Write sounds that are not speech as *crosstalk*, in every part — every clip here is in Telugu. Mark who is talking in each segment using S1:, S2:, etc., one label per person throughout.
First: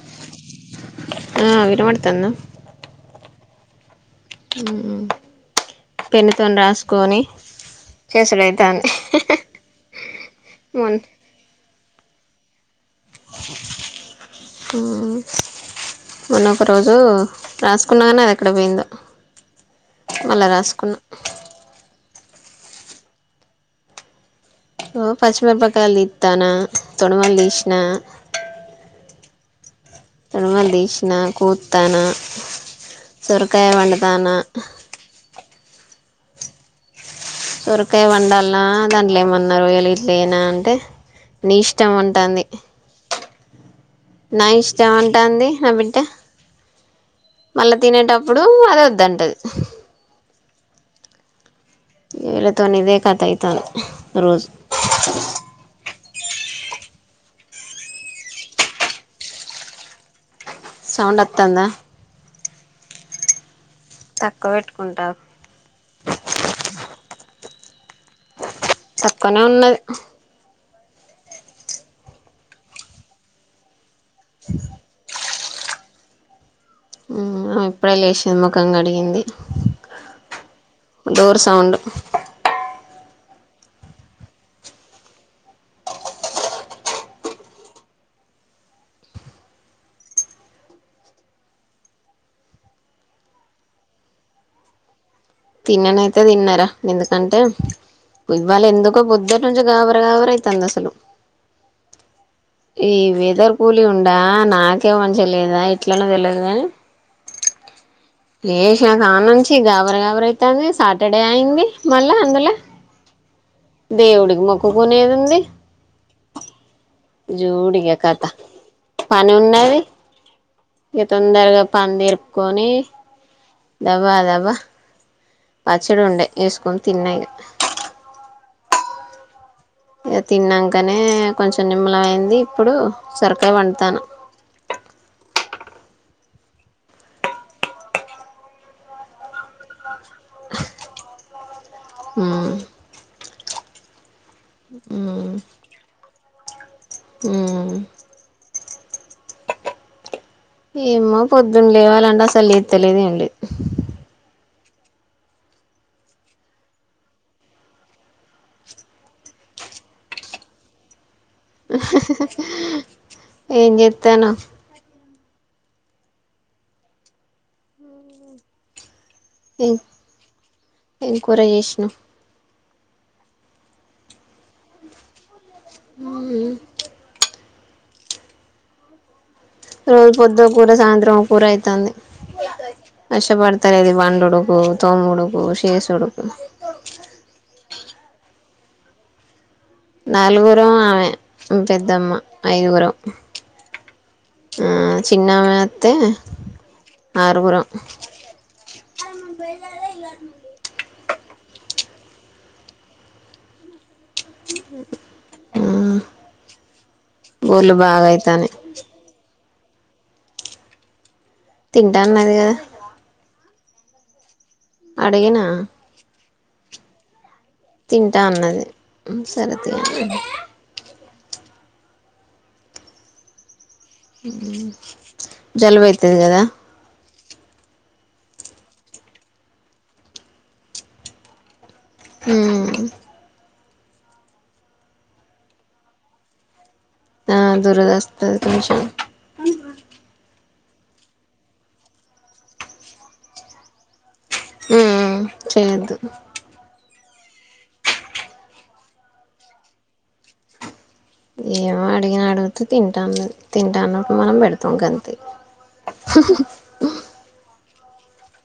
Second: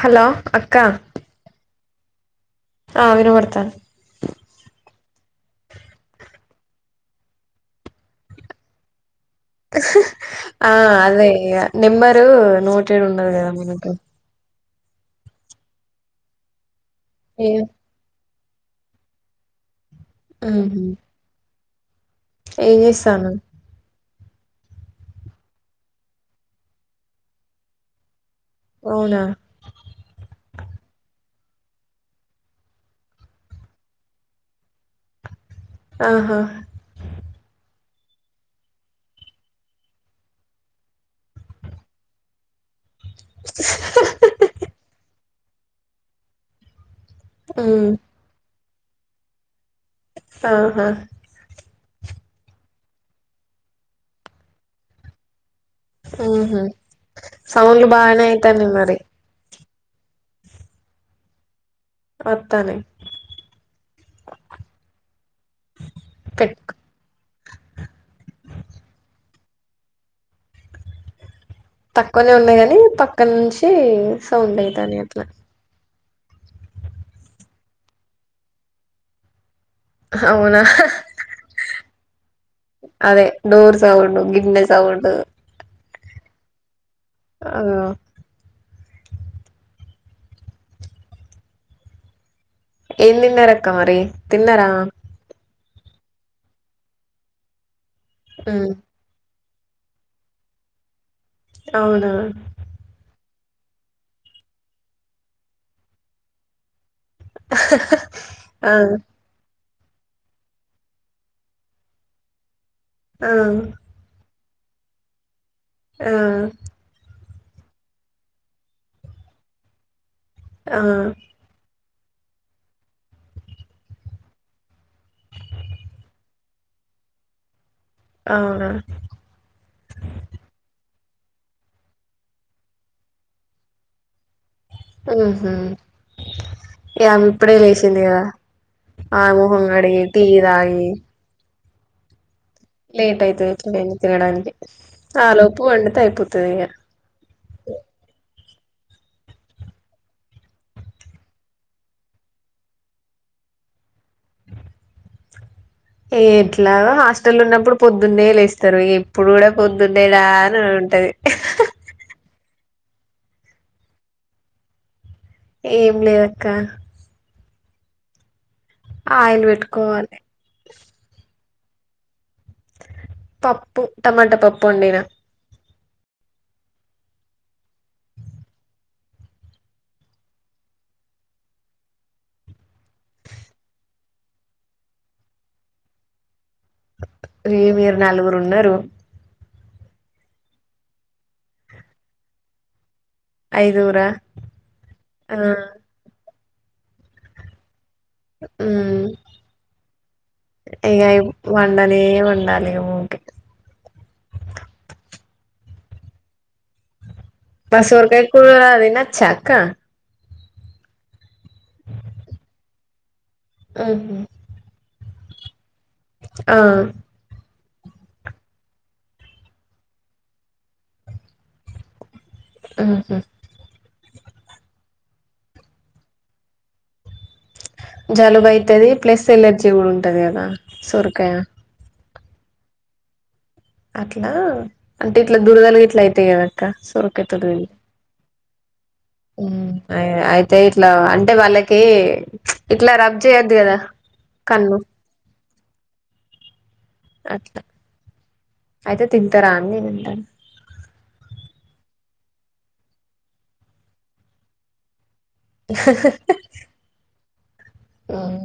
S1: హలో అక్క
S2: తను
S1: ఆ విన వర్తను
S2: పెన్నతోని రాసుకొని చేసడైతన్ని
S1: ఆ అదే నిమ్రు నోట్ ట్టేడు ఉన్నారు కదా మనకి
S2: మనక రోజు
S1: ఏ
S2: రాసుకున్నాగానే అక్కడపోయింద మళ్ళా రాసుకున్నా
S1: ఏజస్తను
S2: ఓ పచ్చిమిరపక్క తానా తొడుమ ీష్ిన
S1: అవునా
S2: తుడమలు తీసిన కూతాను సొరకాయ వండుతాను
S1: ఆహా
S2: సొరకాయ వండాలనా దాంట్లో ఏమన్నా రయలు ఇట్లునా అంటే నీ ఇష్టం ఉంటుంది
S1: *inaudible*
S2: నా ఇష్ట ఏమంటాంది నా బిడ్డ మళ్ళా
S1: ఉమ్
S2: తినేటప్పుడు చద్దంటదు
S1: ఆహా
S2: వీళ్ళతోని ఇదే కథ అయితాంది రోజు
S1: ఊహూ సౌండ్లు బానే అయితన్నై మరి
S2: సౌండ్ వత్తాందా
S1: వత్తానై
S2: తక్కువ పెట్టుకుంటారు
S1: పెట్టుకో
S2: తక్కువనే ఉన్నది
S1: తక్కువనే ఉన్నాయి కాని పక్కన నుంచి సౌండ్ అయితానే అట్లా
S2: హ్మ్ ఇప్పుడే లేచి ముఖం కడిగింది
S1: అవునా
S2: డోర్ సౌండు
S1: అదే డోర్ సౌండ్ గిన్నె సౌండ్ ఆ ఏం తిన్నారక్క మరి తిన్నారా
S2: తిన్నానయితే తిన్నారా ఎందుకంటే ఇవాళ
S1: ఉమ్
S2: ఎందుకో పొద్ధు కొంచెం గాభరాగాభర అయితంది అసలు
S1: అవునా
S2: ఈ వెదర్ కూలి ఉండా నాకే మంచిగా లేదా ఇట్లన తెలియదు గాని
S1: *inaudible* ఆ
S2: *unintelligible* గాబర గాబర అయితాంది సాటర్డే అయింది మళ్ళా అందులో
S1: ఆ
S2: దేవుడికి మొక్ ఒకునేదుంది
S1: ఆ
S2: జూడిగా కథ పని ఉన్నావి ఇ
S1: ఆ
S2: తొందరగా పందిరు కొని దబా దబా పచ్చడి ఉండే వేసుకొని తిన్నాయి
S1: ఆ
S2: ఇక తిన్నంకనే కొంచెం నిమ్మలం అయింది. ఇప్పుడు సొరకాయ వండుతాను.
S1: ఊహూ ఆమె ఇప్పుడే లేచింది కద ఆ మొహం కడిగి తీరాయి
S2: హ్మ్
S1: లేట్ అయితది ఇప్పుడే ను తినడానికి ఆలోపు వండితే అయిపోత్ తేయ
S2: హ్మ్ ఏమ్మా పొద్దున లేవాలంటే అసలు లేత్తలేదు ఏమీలేదు
S1: ఎట్లాగ హాస్టల్ ఉన్నప్పుడు పొద్దున్నే లేస్తారు ఇప్పుడు కూడా పొద్దునేలా అని ఉంటది
S2: ఏం చేత్తాను
S1: ఏం లేదక్క ఆయిల్
S2: ఏం
S1: పెట్టుకోవాలి
S2: ఉ
S1: పప్పు టమాట పప్పు వండిన
S2: ఉమ్ రోజు పొద్దు ఓ కూర సాయంత్రం ఒక కూర అయితంది అష్ట పడతార దదిి బం ఉడుకు తోమ్ ఉడుకు శేస్ ఉడుకు
S1: అ మీరు నలుగురు ఉన్నారు
S2: నాలుగురం ఆమె పెద్దమ్మ ఐదుగురం
S1: ఐదుగురా
S2: ఆ చిన్న
S1: ఆ
S2: ఆమె తే ఆరుగురం
S1: ఉమ్ వండాలే వండాలే ఉకే
S2: ఆ
S1: మా సోరకాయకూర చారు కుక్క
S2: తింటాన్నది కదా
S1: ఆహా
S2: అడిగేనా
S1: ఆ
S2: తింటా అన్నది సరే తి
S1: ఆహా
S2: జలుబైతది కదా
S1: జలుబు అయితది ప్లస్ ఎలర్జీ కూడా ఉంటది కదా సొరకాయ
S2: ఉమ్
S1: అట్లా అంటే ఇట్లా దురదలుగా ఇట్లా అయితయి కదా సోరకాయ
S2: ఆ
S1: తోటి తిను
S2: దురద వస్తది కొంచెం
S1: అ ఇట్లా అంటే వాళ్ళకి ఇట్లా రబ్ చేయొద్దు కదా కన్నూ
S2: చేయద్దు
S1: అట్లా అయితే తింటారా అని నేన
S2: ఏమో అడిగిన అడుగుతే తింటన్నారు తింటాన్నప్పుడు మనం పెడతాం కదా
S1: హ ఆఆ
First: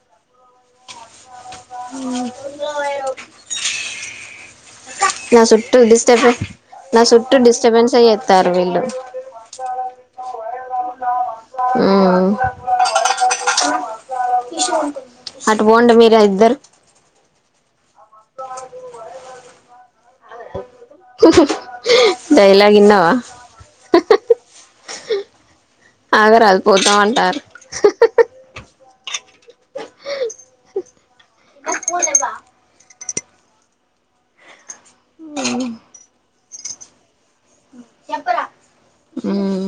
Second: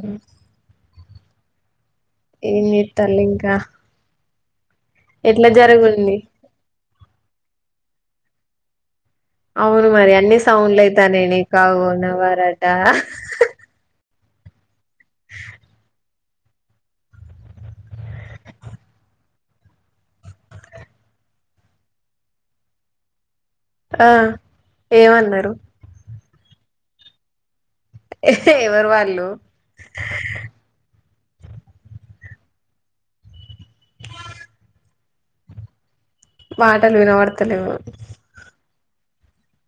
S1: ఏం ఎత్తలింకా
S2: నా చుట్టూ డిస్టబిన్స్ నా చుట్టూ డిస్టర్బెన్స్ అయేస్తారు వీళ్ళు
S1: అవును మరి అన్ని సౌండ్లయితా నేని కావున
S2: ఉమ్
S1: వరాట
S2: ఈషన్ అటు బాగుంటె మీరు కుందరు డైలాగు ఇన్నవ
S1: ఆ ఏమన్నారు
S2: ఆగ రాదా పోతాం అంటారు
S1: ఎవరు వాళ్ళు
S2: పోవా ఉమ్
S1: మాటలు వినవడుత తలే
S2: ఉమ్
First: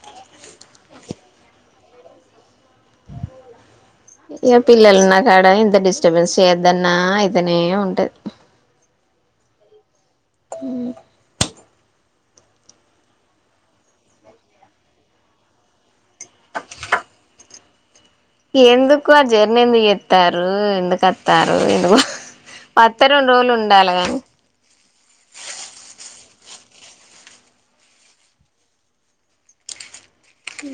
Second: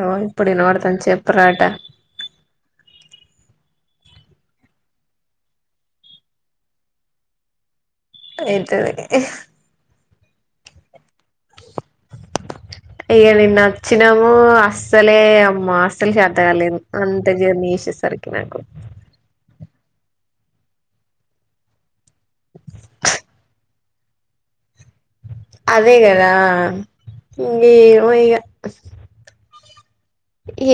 S1: ఓ ఇప్పుడు నోడుత నీ చెప్ప పరోటా
S2: ఇక పిల్లలున్నా కాడ ఇంత డిస్టర్బెన్స్ చేద్దన్నా అయితేనే ఉంటది
S1: అయితది
S2: ఉమ్
S1: ఇక నిన్న వచ్చినము అస్సలే అమ్మా చేతగాలేదు అంత జర్నీ ే సరే
S2: ఎందుకు ఆ జ ఎన్న ఎందుకు ఎత్తారు ఎందుకు వస్తారు ఎందుకు పతరం రోజలు ఉంట ండాలగాను
S1: అదే కదా ఏమో ఇక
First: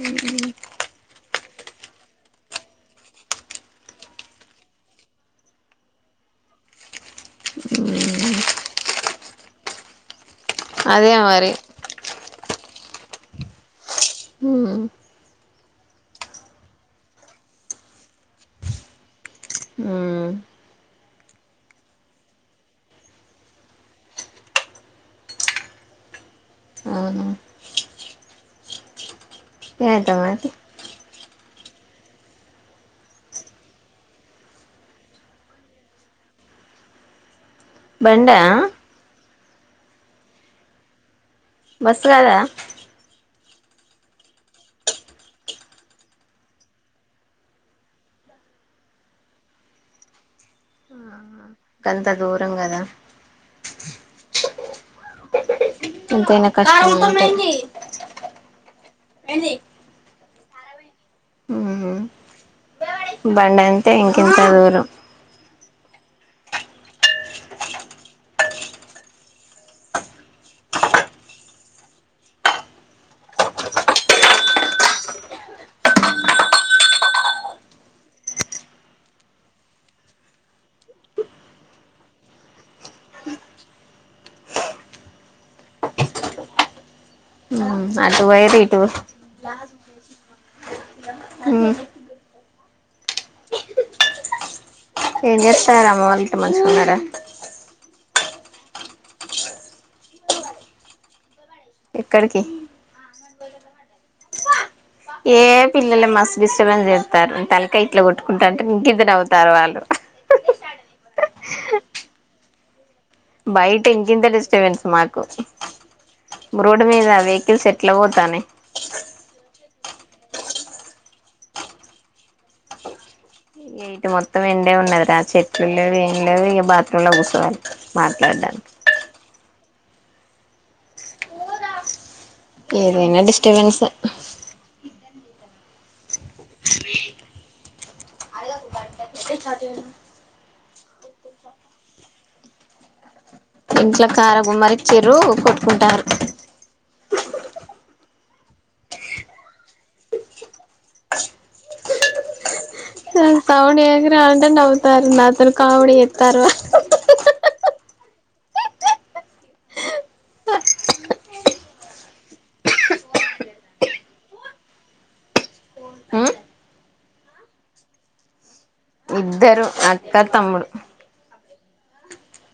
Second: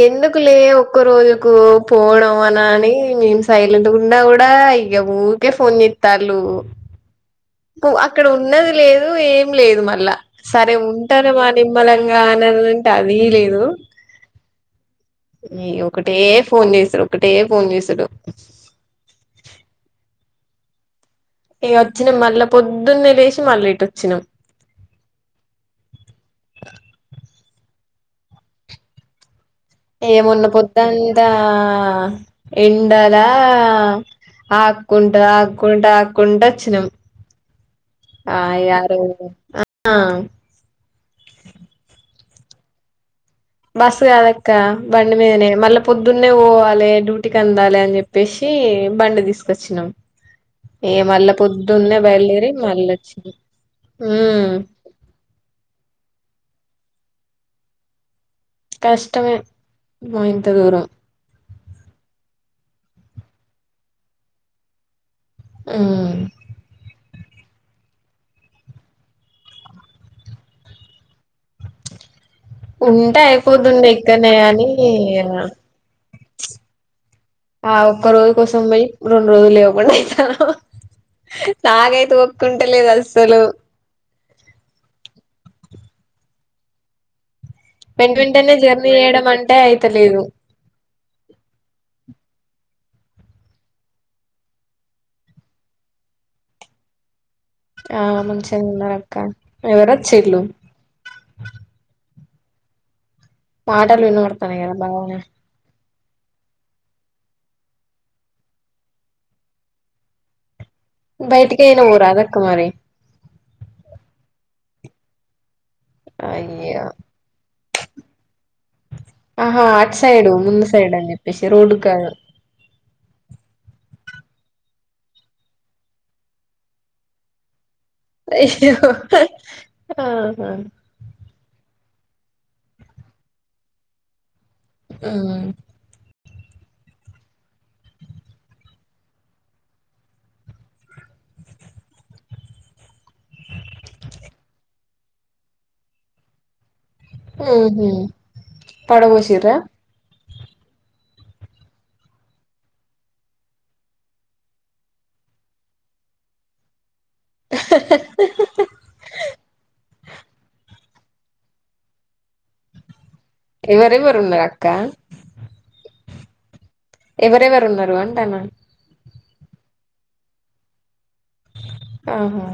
S1: ఎందుకులే ఒక్క రోజు కు పోడం అనా అని మేం సైలెంట్ గున్న కూడా ఇగ ఊరికే ఫోన్ చేస్తల్లు అక్కడ ఉన్నది లేదు ఏం లేదు మళ్ళ సరే
S2: అదే
S1: ఉంటను మా
S2: మరి
S1: నిమ్మలంగా అన అది లేదు
S2: ఉమ్
S1: నయ్య ఒకటే ఫోన్ చేసుడు ఒకటే ఫోన్ చేసుడు
S2: ఉమ్
S1: ఏ అచ్చినం మళ్ళ పొద్దున్న లేసి మళ్ళీ ఇటోచ్చినం
S2: అవునా ఏమైతాం
S1: ఏమొన్న
S2: అయితే
S1: పొద్దాంతా ఆ ఎండలా ఆక్కుంటా ఆక్కుంటా ఆక్కుంటా వచ్చినం
S2: బండా
S1: ఆ యారో *inaudible* ఆ ఆ
S2: బస్ కాదా
S1: బస్ కాదక్క బండి మీదనే మళ్ళా పొద్దున్నే పోవాలి డ్యూటీకి అందాలె అని చెప్పేసి బండి తీసుకొచ్చినాం ఏ మళ్ళా పొద్దున్నే
S2: గంత
S1: బయలుదేరి
S2: దూరం కదా
S1: మళ్ళ వచ్చిన ఉమ్మ్
S2: ఎంతైనా కష్టం ఉంటాయి
S1: కష్టమే మయ్ త దూరం
S2: ఉమ్మ్ బండంతే ఇంకింత దూరం
S1: ఉమ్మ్ ఉంటే అయిపోతుండి ఇక్కనే అని ఆ ఒక్క రోజు కోసం పోయి రెండు రోజులు లేవకుండా అయితను నాతే ఓపికుంట లేదు అస్సలు
S2: ఉమ్
S1: వెంట
S2: అటు
S1: వెంటనే
S2: పోయిర్రు ఇటు
S1: జర్నీ చేయడం అంటే అయితలేదు
S2: ఉమ్ ఏం చేస్తాన్నారు అమ్మ వాళ్ళంట్లో మంచిగున్నారా
S1: ఆ మంచిగా ఉన్నారక్క ఎవరచ్చిళ్ళు
S2: ఇక్కడకి
S1: మాటలు వినపడతనాయా బావనే
S2: ఏ పిల్లలు మస్ డిస్టర్బెన్స్ చేత్తారు తలకాయ్ ఇట్లా కొట్టుకుంటాంటే ఇంకిద్దరు నవ్వుతారు వాళ్ళు
S1: బయటికైనా పోరాదక్క మరి
S2: బయట ఇంకిింత డిస్టర్బెన్స్ మాకు రోడ్
S1: అయ్యో
S2: మీద వెహికల్ సెట్ ట్ల పోతానే
S1: ఆహా అట్ సైడు ముందు సైడ్ అని చెప్పేసి రోడ్డుకు కాదు
S2: ఇగ ఇటు మొత్తం ఎండే ఉన్నది రా చెట్లు లేదు ఏం లేదు ఇగ బాత్రూమ్ లో కూర్సోవాలి
S1: అయ్యో ఆహా
S2: ఏదనా డిస్టర్బెన్సే
S1: ఉమ్
S2: చ్చద *inaudible* ఇంట్లో కారం గుమ్మరిచ్చిర్రు కొట్టుకుంటార్రు
S1: ఊహూ పడబోసిర్రా
S2: నేను సౌండ్ చేసినా అంటే నవ్వుతారు నాతోనీ కామెడీ చేత్తార్రు
S1: *inaudible* ఎవరెవైరున్నారు అక్క
S2: ఉమ్
S1: ఎవరెవరున్నారు అంటాన్నా
S2: ఇద్దరు అక్క తమ్ముడు
S1: ఆహా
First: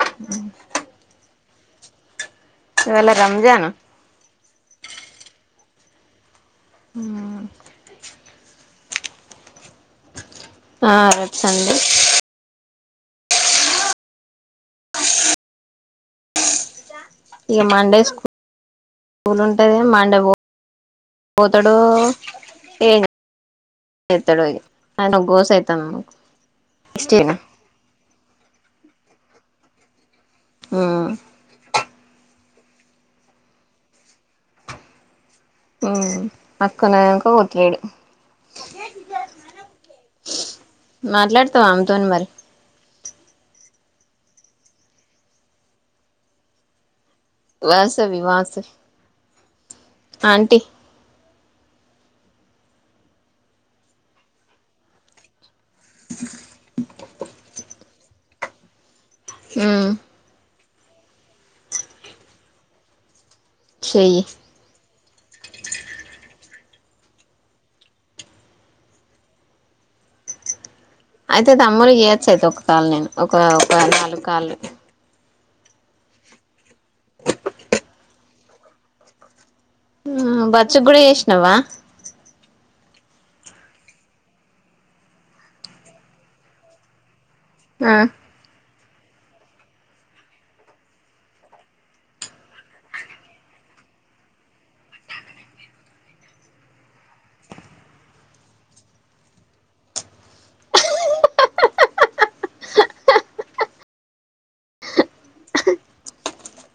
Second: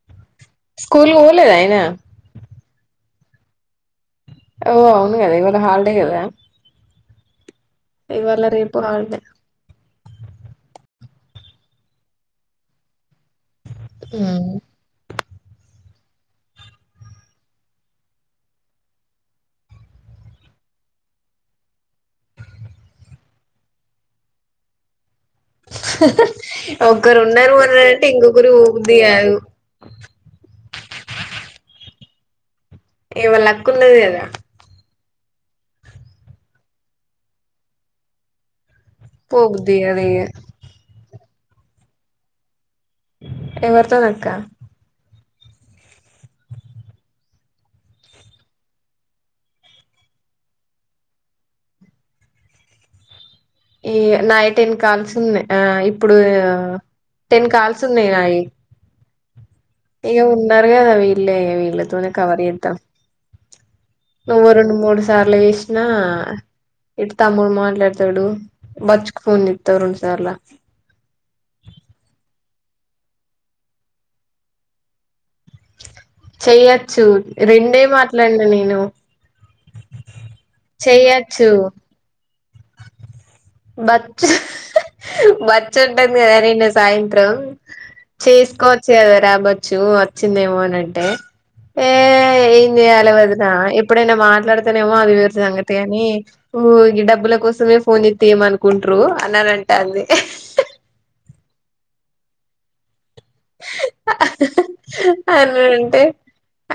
S2: అ *inaudible*
S1: ట్లేదైనా
S2: ఇవాళ రంజాన్
S1: ఓ అవును కదా ఇవాళ హాలిడే కదా
S2: హ్మ్మ్
S1: ఇవాళ రేపు హాలిడే
S2: హా రేపు సండే
S1: హమ్
S2: ఇక మండే స్కూల్ ఉంటది మండే పోతాడు ఏం చేస్తాడో ఆయప్ప
S1: ఒక్కరున్నారు ఎవరు ఓ బుద్ధిగాడు
S2: ఆ
S1: వాళ్ళ అక్క ఉన్నది కదా
S2: అక్కనైతేనే పోతలేడు
S1: పో బుద్ధి కాదు ఇగ
S2: మాట్లాడుతావ ఆమే తోని మరి
S1: ఎవరితోనక్క
S2: వసవి వాసవి ఆంటీ
S1: ఈ నైట్ టెన్ కాల్స్ ఉన్నాయ్ ఆ ఇప్పుడు టెన్ కాల్స్ స్తున్నయ్ నాయి
S2: మ్మహ్
S1: ర్గదా వీళ్ళే, వీళ్ళతోనే కవర్ చేత్త
S2: చెయ్యి
S1: నువ్వు రెండు మూడు సార్లు వేసినా ఇట్ తమ్ముడు మాట్లాడతడు, బచ్కు ఫోన్న్జెత్త రెండుసార్ల
S2: అయితే తమ్ముడి చెయ్యొచ్చు అయితే ఒక కాళ నేను ఒక ఒక నాలుగు కాలు
S1: చెయ్యచ్చు రెండే మాట్లాడిన నేను
S2: బచ్చ గూడ ఎషినవ
S1: బచ్చ బచ్చ ఉంటది కదా నిన్న సాయంత్రం
S2: ఆ
S1: చేస్కో చేద రాబచ్చు వచ్చిందేమో అనింటే ఏ ఏం చేయాలి వదిన ఎప్పుడైనా మాట్లాడుతనేమో అది వరి సంగతిగాని డబ్బుల కోసమే ఫోన్ చెత్తే ఏం అనుకుంట్రు అన్నానంటాంది అని అంటే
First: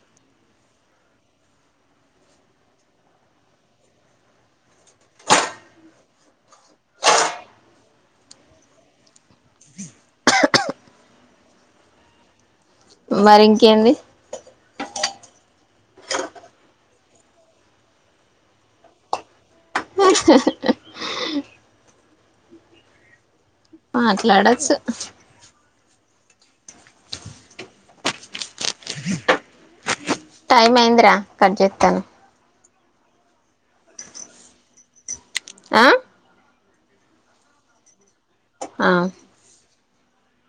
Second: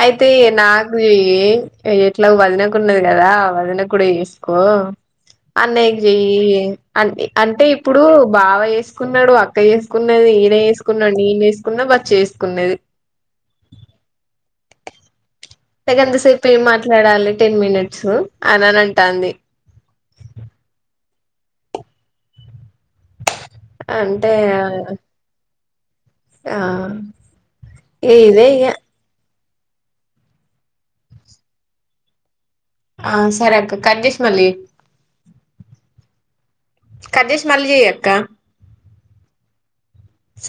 S1: అయితే నాకు చెయ్యి ఎట్లా వదనకున్నది కదా వదన కూడా చేసుకో అన్నయ్యకి చెయ్యి అ అంటే ఇప్పుడు బావ చేసుకున్నాడు అక్క చేసుకున్నది ఈయన వేసుకున్నాడు నేను చే తీసుకున్నా బట్ చేసుకునేది
S2: మరి ఇంకేంది
S1: ఎంతసేపు ఏం మాట్లాడాలి టెన్ మినిట్స్ అని అని అంటాంది అంటే
S2: మాట్లాడొచ్చు
S1: ఆ ఏద ఇ
S2: టైమ్ అయింద్రా కట్ చెత్తను
S1: ఆ సరే అక్క కట్ చేసి మళ్ళీ చెయ్
S2: ఆ
S1: కట్ చేసి మళ్ళీ చెయ్యక్క
S2: ఆ
S1: స